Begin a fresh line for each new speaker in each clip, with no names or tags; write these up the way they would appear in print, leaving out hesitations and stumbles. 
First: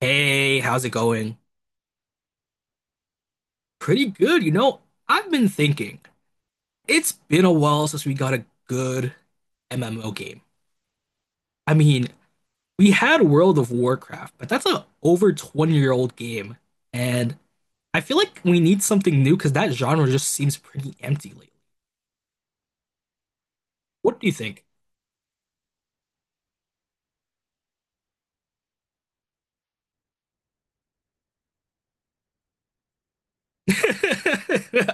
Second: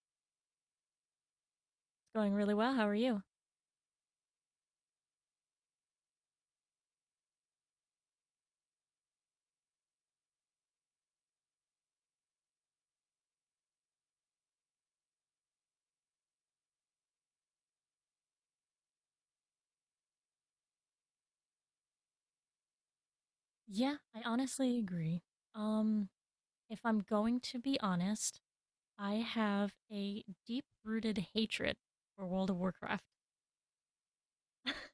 Hey, how's it going?
Going really well. How are you?
Pretty good, you know. I've been thinking. It's been a while since we got a good MMO game. I mean, we had World of Warcraft, but that's a over 20-year-old game. And I feel like we need something new because that genre just seems pretty empty lately.
Yeah,
What
I
do you think?
honestly agree. Um, if I'm going to be honest, I have a deep-rooted hatred for World of Warcraft.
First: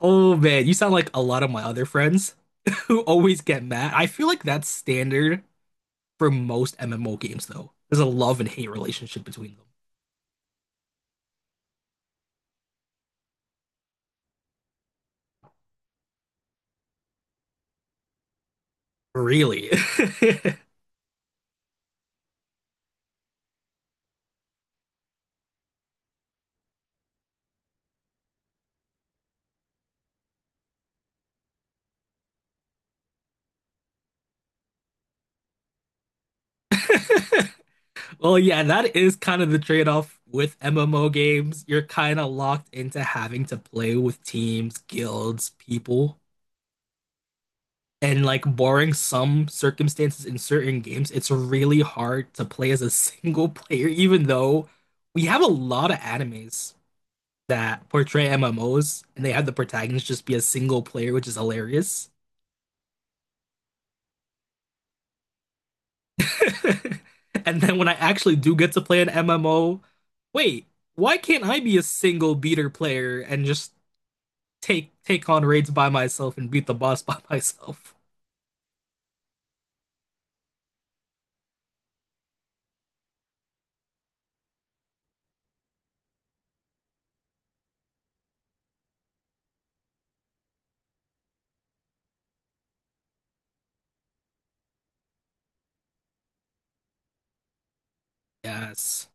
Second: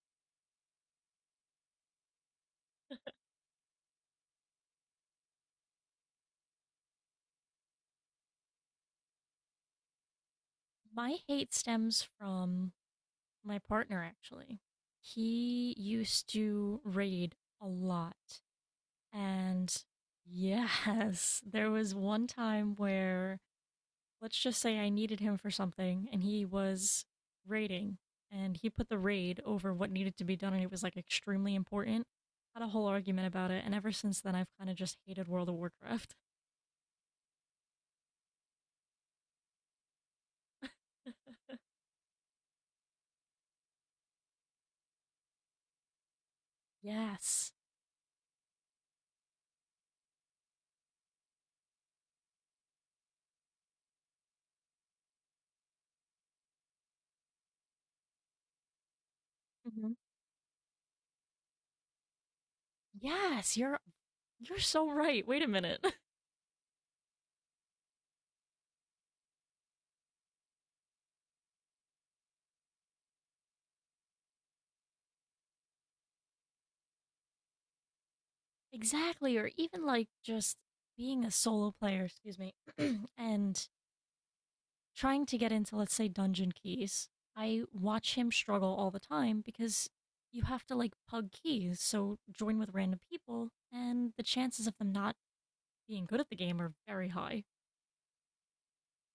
Oh man, you sound like a lot of my other friends who always get mad. I feel like that's standard for most MMO games, though. There's a love and hate relationship between them.
My hate stems from my partner, actually. He used to raid a lot.
Really?
And yes, there was one time where let's just say I needed him for something and he was raiding and he put the raid over what needed to be done and it was like extremely important. Had a whole argument about it, and ever since then I've kind of just hated World of Warcraft.
Well, yeah, that is kind of the trade-off with MMO games. You're kind of locked into having to play with teams, guilds, people.
Yes.
And like barring some circumstances in certain games, it's really hard to play as a single player, even though we have a lot of animes that portray MMOs and they have the
Hmm.
protagonist just be a single player, which is hilarious.
Yes, you're so right. Wait a minute.
And then when I actually do get to play an MMO, wait, why can't I be a single beater player and just take on raids by myself and beat the boss by myself?
Exactly, or even like just being a solo player, excuse me, and trying to get into, let's say, dungeon keys, I watch him struggle all the time because you have to like pug keys, so join with random people, and the chances of them not being good at the game are very high.
Yes.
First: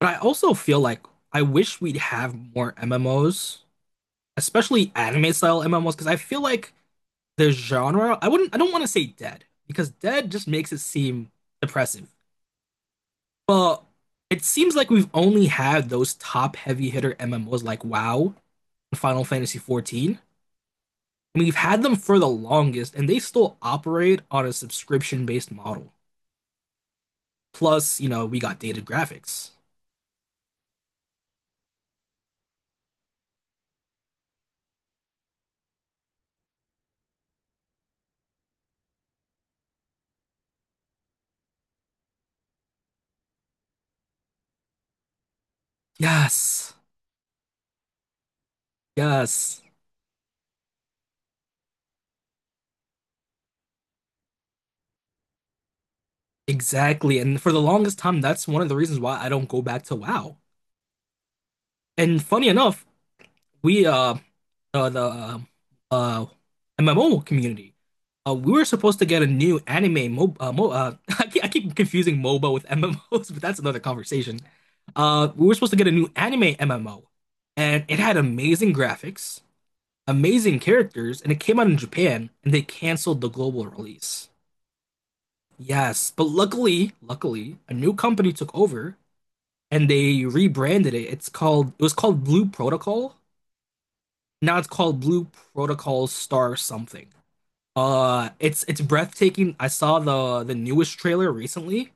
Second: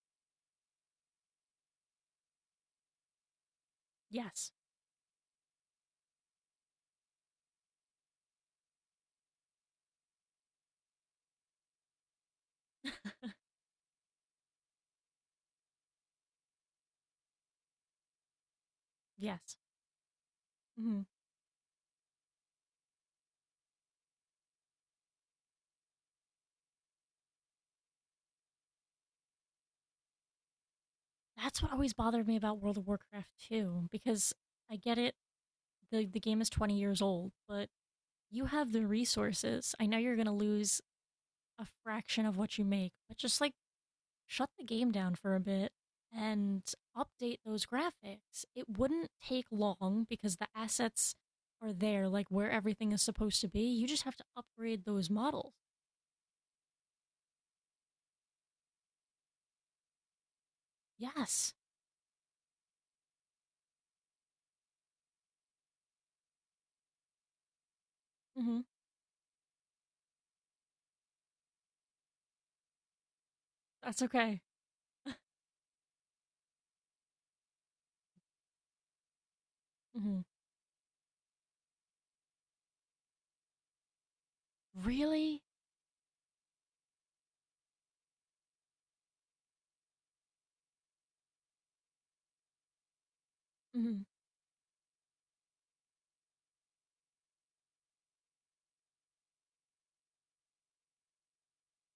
But I also feel like I wish we'd have more MMOs,
Yes.
especially anime style MMOs, because I feel like the genre, I don't want to say dead, because dead just makes it seem depressive. But it seems like we've only had those top heavy hitter MMOs like WoW Final
Yes.
Fantasy 14.
Hmm.
I mean, we've had them for the longest, and they still operate on a subscription-based model. Plus, you know, we got dated graphics.
That's what always bothered me about World of Warcraft 2, because I get it, the game is 20 years old, but you have the resources. I know you're going to lose a fraction of what you make, but just like shut the game down for a bit and
Yes,
update those graphics. It wouldn't take
yes,
long because the assets are there, like where everything is supposed to be. You just have to upgrade those models.
exactly. And for the longest time, that's one of the reasons why I don't go back to WoW.
Yes.
And funny enough, we the uh, MMO community. We
Hmm.
were supposed to get a new anime mo, mo I keep confusing MOBA with MMOs, but that's another
That's okay.
conversation. We were supposed to get a new anime MMO, and it had amazing graphics,
Hmm.
amazing characters, and it came out in Japan, and they canceled the global release.
Really?
Yes, but luckily, a new company took over and they rebranded it. It was called Blue Protocol.
Hmm.
Now it's called Blue Protocol Star something. It's breathtaking. I saw the newest trailer recently,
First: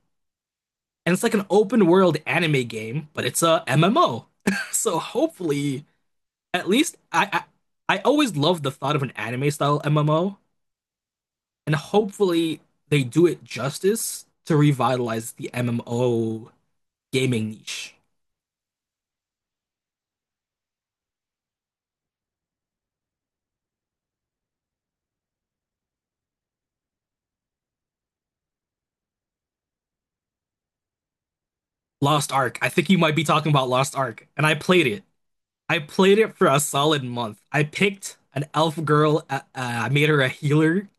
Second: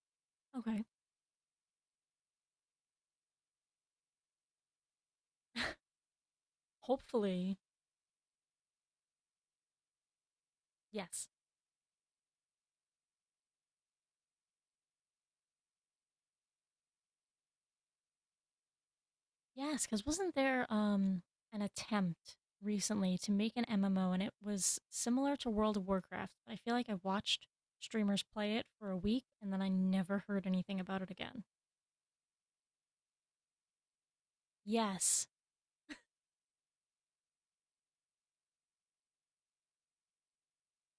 Okay.
and it's like an open world anime game, but it's a MMO. So hopefully, at least
Hopefully,
I always love the thought of an anime style MMO,
yes.
and hopefully they do it justice to revitalize the MMO gaming niche.
Yes, because 'cause wasn't there, an attempt recently to make an MMO, and it was similar to World of Warcraft, but I feel like I watched streamers play it for a week, and then I never heard anything about it again.
Lost Ark. I think you might be talking about Lost Ark, and I played it.
Yes.
I played it for a solid month. I picked an elf girl. I made her a healer.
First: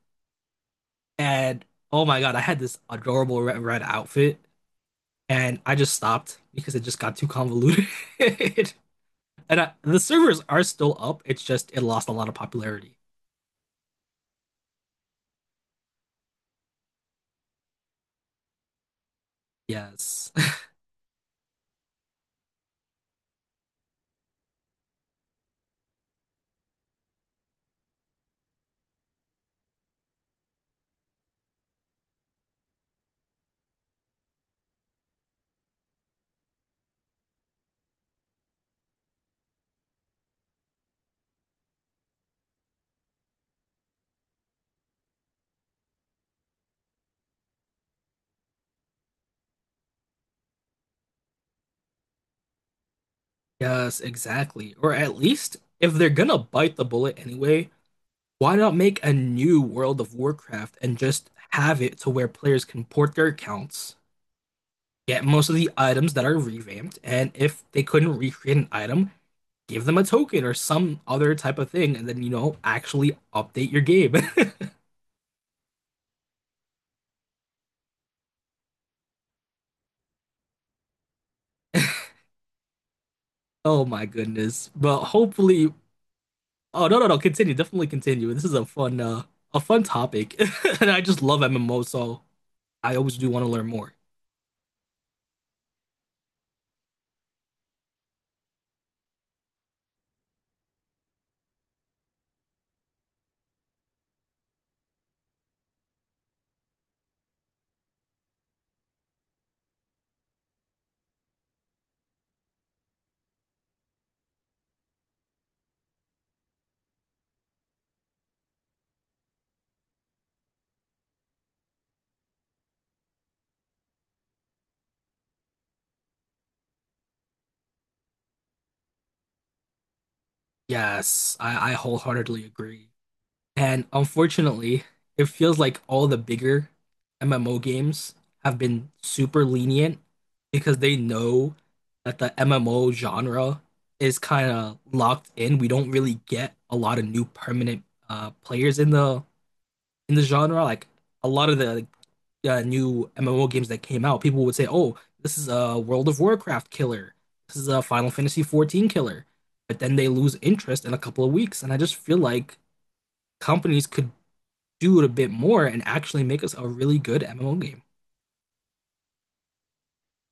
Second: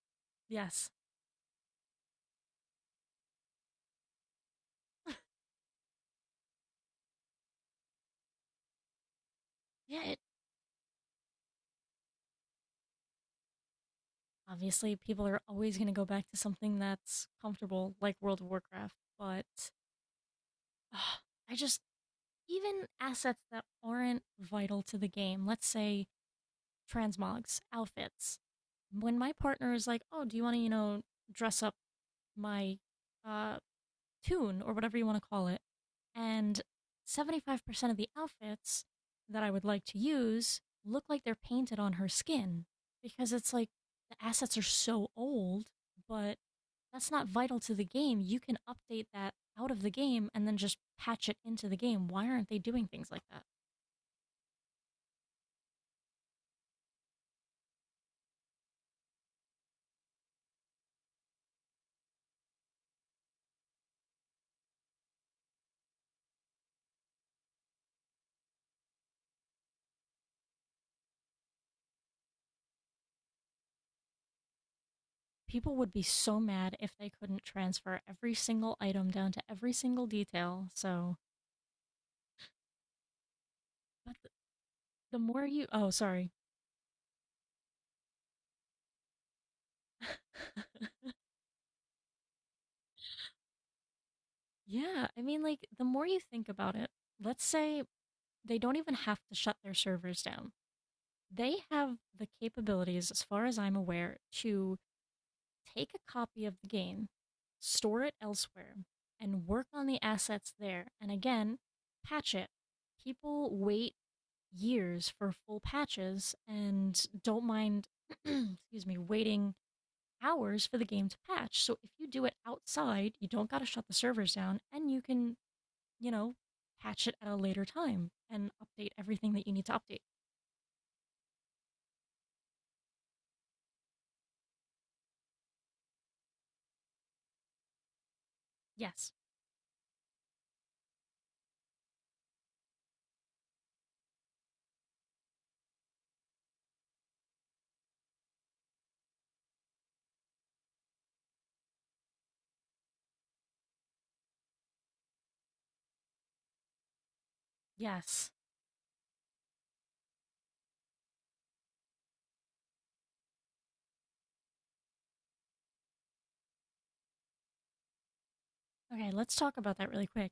Yes.
And oh my God, I had this adorable red outfit, and I just stopped because it just got too convoluted. And the
Yeah, it
servers are still up. It lost a lot of popularity.
obviously, people are always gonna go back to something that's comfortable, like World of Warcraft, but,
Yes,
ah, I just even assets that aren't vital to the game, let's say transmogs, outfits. When my partner is like, "Oh, do you wanna, you know, dress up my uh, tune or whatever you want to call it." And 75% of the outfits that I would like to use look like they're painted on her skin because it's like the assets are so old, but that's not vital to the game. You can update that out of the game and then just patch it into the game. Why aren't they doing things like that?
yes, exactly. Or at least if they're gonna bite the bullet anyway, why not make a new World of Warcraft and just have it to where players can port their accounts, get most of the items that are revamped, and if they couldn't recreate an item, give them a token or some other type of thing, and then, you know, actually update your game.
People would be so mad if they couldn't transfer every single item down to every single detail. So,
Oh my
but the,
goodness. But
the more you,
hopefully,
oh, sorry.
oh no, continue. Definitely continue. This is a a fun topic. And I just love MMO, so I always do want to learn more.
Yeah, I mean, like, the more you think about it, let's say they don't even have to shut their servers down. They have the capabilities, as far as I'm aware, to take a copy of the game, store it elsewhere, and work on the assets there. And again, patch it. People wait years for full patches and don't mind, excuse me, waiting hours for the game to patch. So if you do it outside, you don't got to shut the servers down and you can, you know, patch it at a later time and update everything that you need to update.
Yes, I wholeheartedly agree. And unfortunately, it feels like all the bigger MMO games have been
Yes.
super lenient because they know that the MMO genre is kind of locked in. We don't really get a lot of new permanent players in the genre. Like a lot of the like, New MMO games that came out, people would say, "Oh, this is a World of Warcraft killer. This is a Final
Yes.
Fantasy 14 killer." But then they lose interest in a couple of weeks, and I just feel like companies could do it a bit more and actually make us a really good MMO game.
Okay, let's talk about that really quick.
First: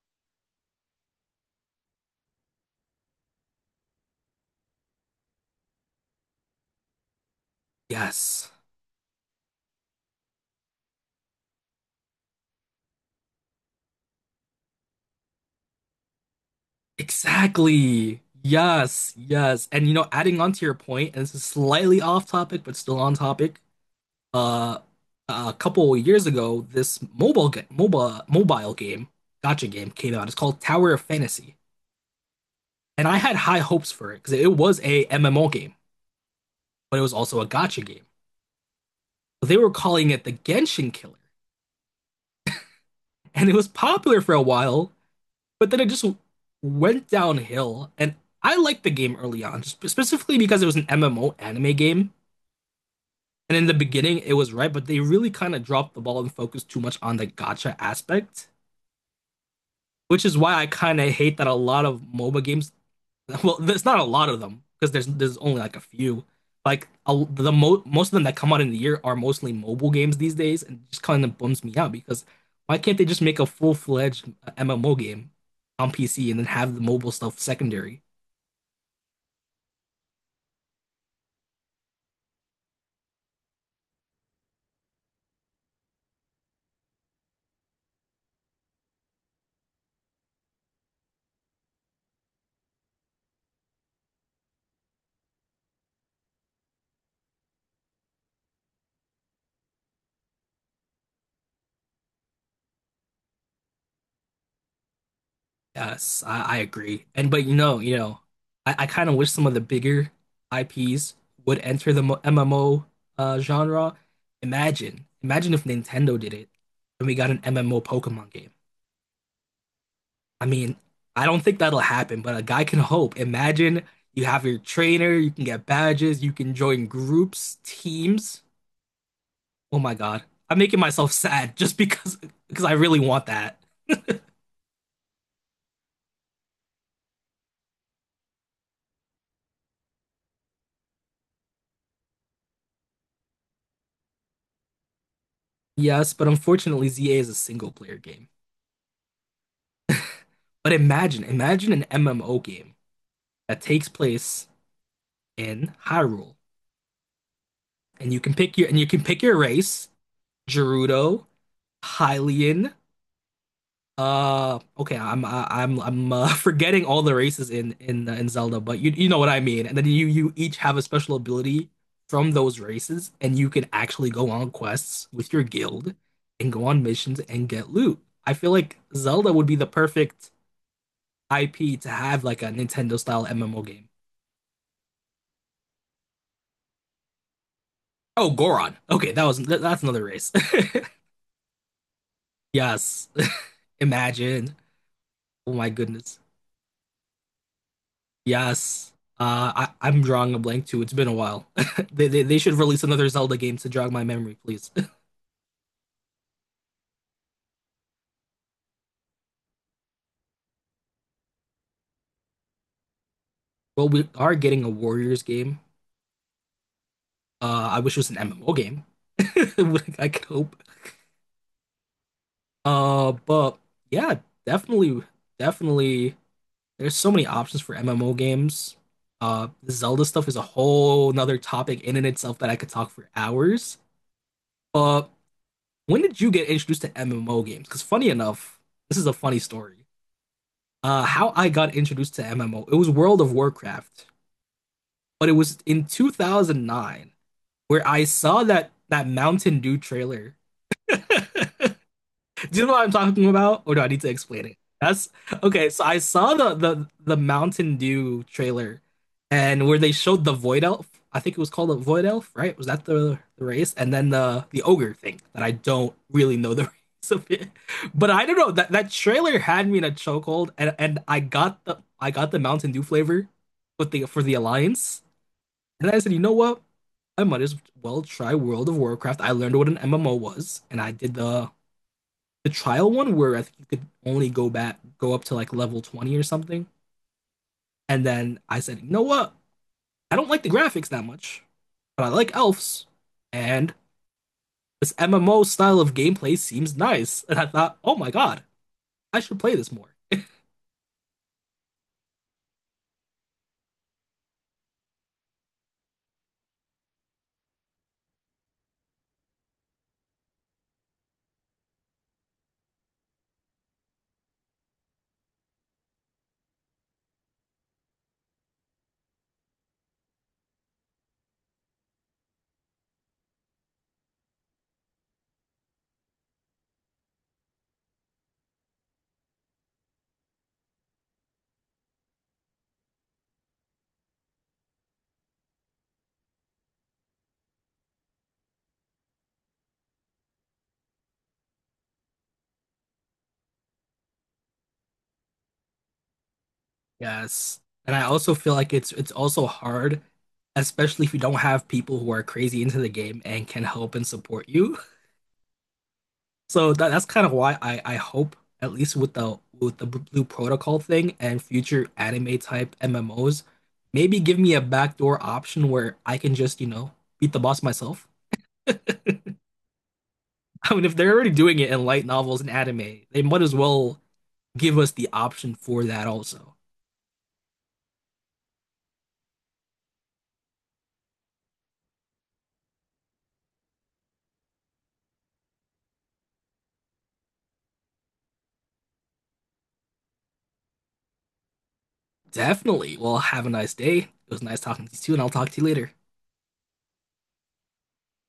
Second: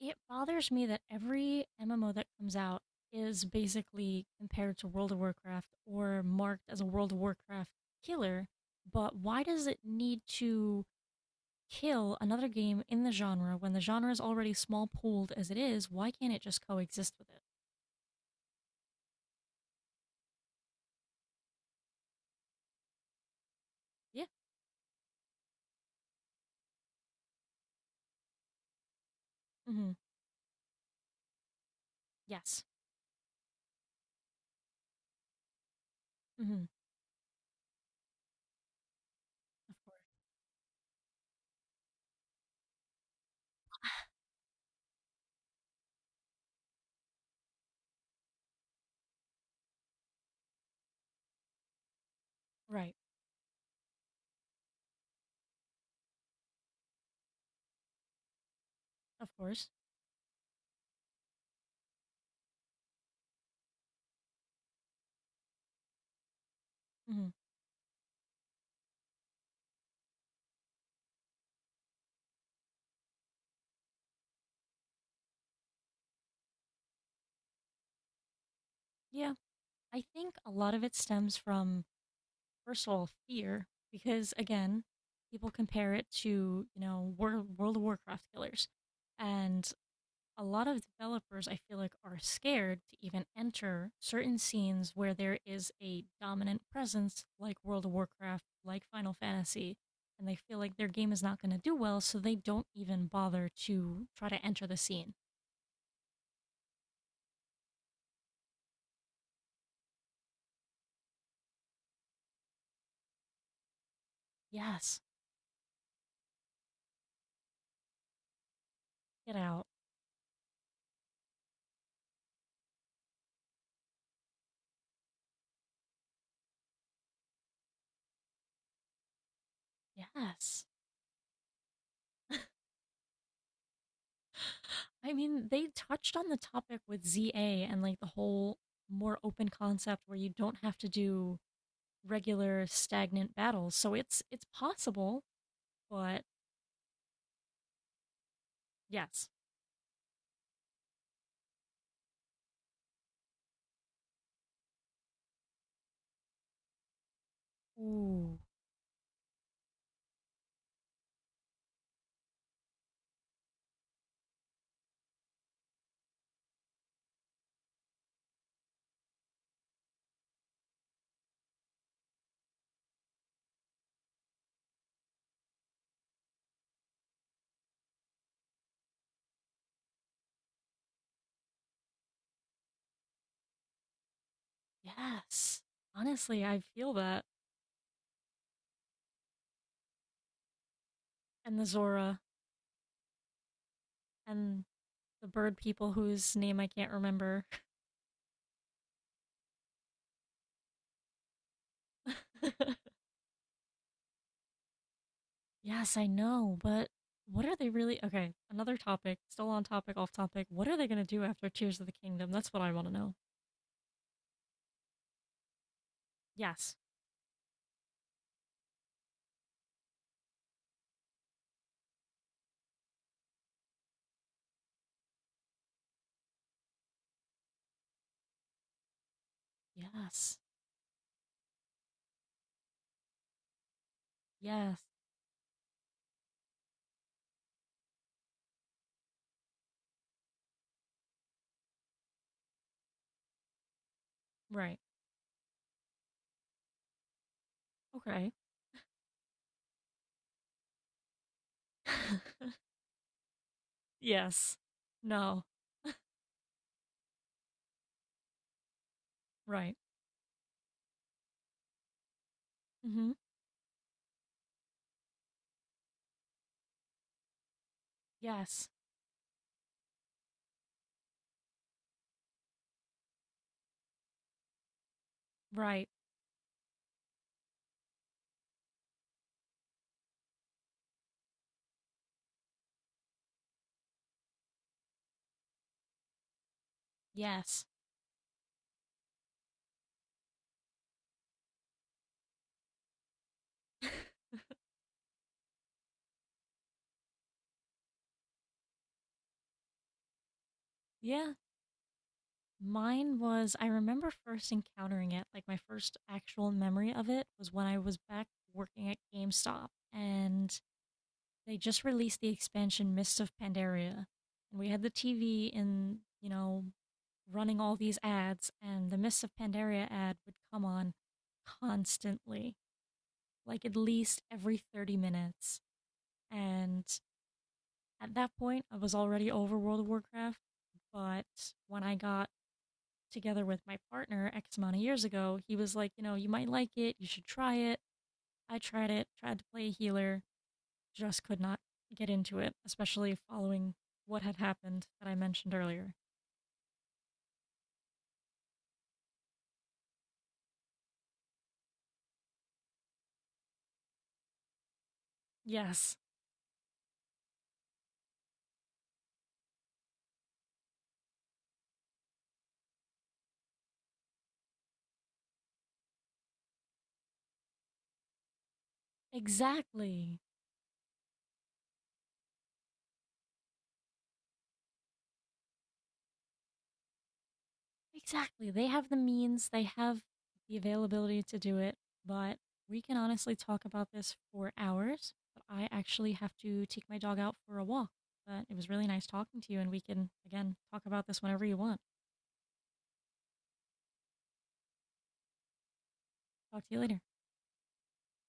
It bothers me that every MMO that comes out is basically compared to World of Warcraft or marked as a World of Warcraft killer,
Yes,
but why does it need to kill another game in the genre when the genre is already small pooled as it is? Why can't it just coexist with it?
exactly. Yes. And you know, adding on to your point, and this is slightly off topic, but still on topic.
Yeah.
Uh, a couple of years ago, this mobile ga- mobile mobile game, gotcha game
Mm-hmm.
came out. It's called Tower of Fantasy,
Yes.
and I had high hopes for it because it was a MMO game,
Mm-hmm.
but it was also a gotcha game. They were
Of course.
calling it the Genshin Killer, and it was popular for a while but then it just went downhill. And I liked the game early on, specifically because it was an MMO anime game.
Right.
And in the beginning, it was right, but they really kind of dropped the ball and focused too much on the gacha aspect,
Of course.
which is why I kind of hate that a lot of MOBA games. Well, there's not a lot of them because there's only like a few.
Mm-hmm.
Most of them that come out in the year are mostly mobile games these days, and just kind of bums me out because why can't they just make a full fledged MMO game on PC and then have the mobile stuff secondary?
Yeah. I think a lot of it stems from, first of all, fear, because again, people compare it to, you know, World of Warcraft killers. And a lot of developers, I feel like, are scared to even enter certain scenes where there is a dominant presence, like World of Warcraft, like Final Fantasy, and they feel like their game is not going to do well, so they don't even bother to try to enter the scene.
Yes, I agree. And but you know, I kind of wish some of the bigger IPs would enter the MMO genre.
Yes,
Imagine if Nintendo did it and we got an MMO Pokemon game.
get out.
I mean, I don't think that'll happen, but a guy can hope. Imagine you have your trainer, you can get badges, you can join groups, teams. Oh my God, I'm
Yes.
making myself sad just because I really want that.
I mean, they touched on the topic with ZA and like the whole more open concept where you don't have to do regular stagnant battles. So it's possible,
Yes,
but
but unfortunately, ZA is a single player game.
yes.
But imagine an MMO game that takes place in Hyrule, and
Ooh,
you can pick your race, Gerudo, Hylian. Okay, I'm I- am I I'm forgetting all the races in in Zelda, but you know what I mean. And then you each have a special ability from those races, and you can actually go on quests with your guild and go on missions and get loot. I feel like Zelda would be the perfect IP to have like a Nintendo style MMO game.
yes. Honestly, I feel that.
Oh, Goron. Okay, that's another race.
And the Zora
yes. Imagine.
and the
Oh
bird
my
people
goodness.
whose name I can't remember.
Yes. I'm drawing a blank too. It's been a while. They should release another Zelda game to jog my memory, please.
Yes, I know, but what are they really. Okay, another topic, still on topic, off topic. What are they going to do after Tears of the Kingdom? That's what I want to know.
well, we are getting a Warriors game.
Yes.
I wish it was an MMO game. I could hope. But Yeah, definitely, definitely. There's so many options for MMO games. The Zelda stuff is
Yes.
a whole nother topic in and itself that I could talk for hours.
Yes.
But When did you get introduced to MMO games? Because funny enough, this is a funny story. How I got introduced to MMO, it was World of Warcraft,
Right.
but it was in 2009 where I
Okay.
saw that Mountain Dew trailer. Do you know what I'm talking about, or do I need to explain
Yes.
it? That's
No.
okay. So I saw the Mountain Dew trailer, and
Right.
where they showed the Void Elf. I think it was called a Void Elf, right? Was that
Mm-hmm.
the race? And then the ogre thing that I don't really know the race of it, but I don't know
Yes.
that that trailer had me in a chokehold, and I got the Mountain Dew flavor, but the for the Alliance,
Right.
and I said, you know what? I might as well try World of Warcraft. I learned what an MMO was, and I did the trial one where I think you could only go up to like level 20 or something.
Yes.
And then I said, you know what? I don't like the graphics that much, but I like elves. And this MMO style of gameplay seems nice. And I thought, oh my God, I should play this more.
Yeah. Mine was, I remember first encountering it, like my first actual memory of it was when I was back working at GameStop and they just released the expansion Mists of Pandaria. And we had the TV in, you know, running all these ads, and the Mists of Pandaria ad would come on constantly, like at least every 30 minutes. And at that point, I was already over World of Warcraft. But when I got together with my partner X amount of years ago, he was like, you know, you might like it, you should try it. I tried it, tried to play a healer, just could not get into it, especially following what had happened that I mentioned earlier.
Yes. And I also feel like it's also hard, especially if you don't have people who are crazy into the game and can help and support you.
Yes,
So that's kind of why I hope at least with the Blue Protocol thing and future anime type MMOs, maybe give me a backdoor option where I can just, you know, beat the boss myself.
exactly.
I mean, if they're already doing it in light novels and anime, they might as well give us the option for that also.
Exactly. They have the means, they have the availability to do it, but we can honestly talk about this for hours. But I actually have to take my dog out for a walk. But it was really nice talking to you, and we can, again, talk about this whenever you want.
Definitely. Well, have a nice day. It was nice talking to you, too, and I'll talk to you later.
Talk to you later.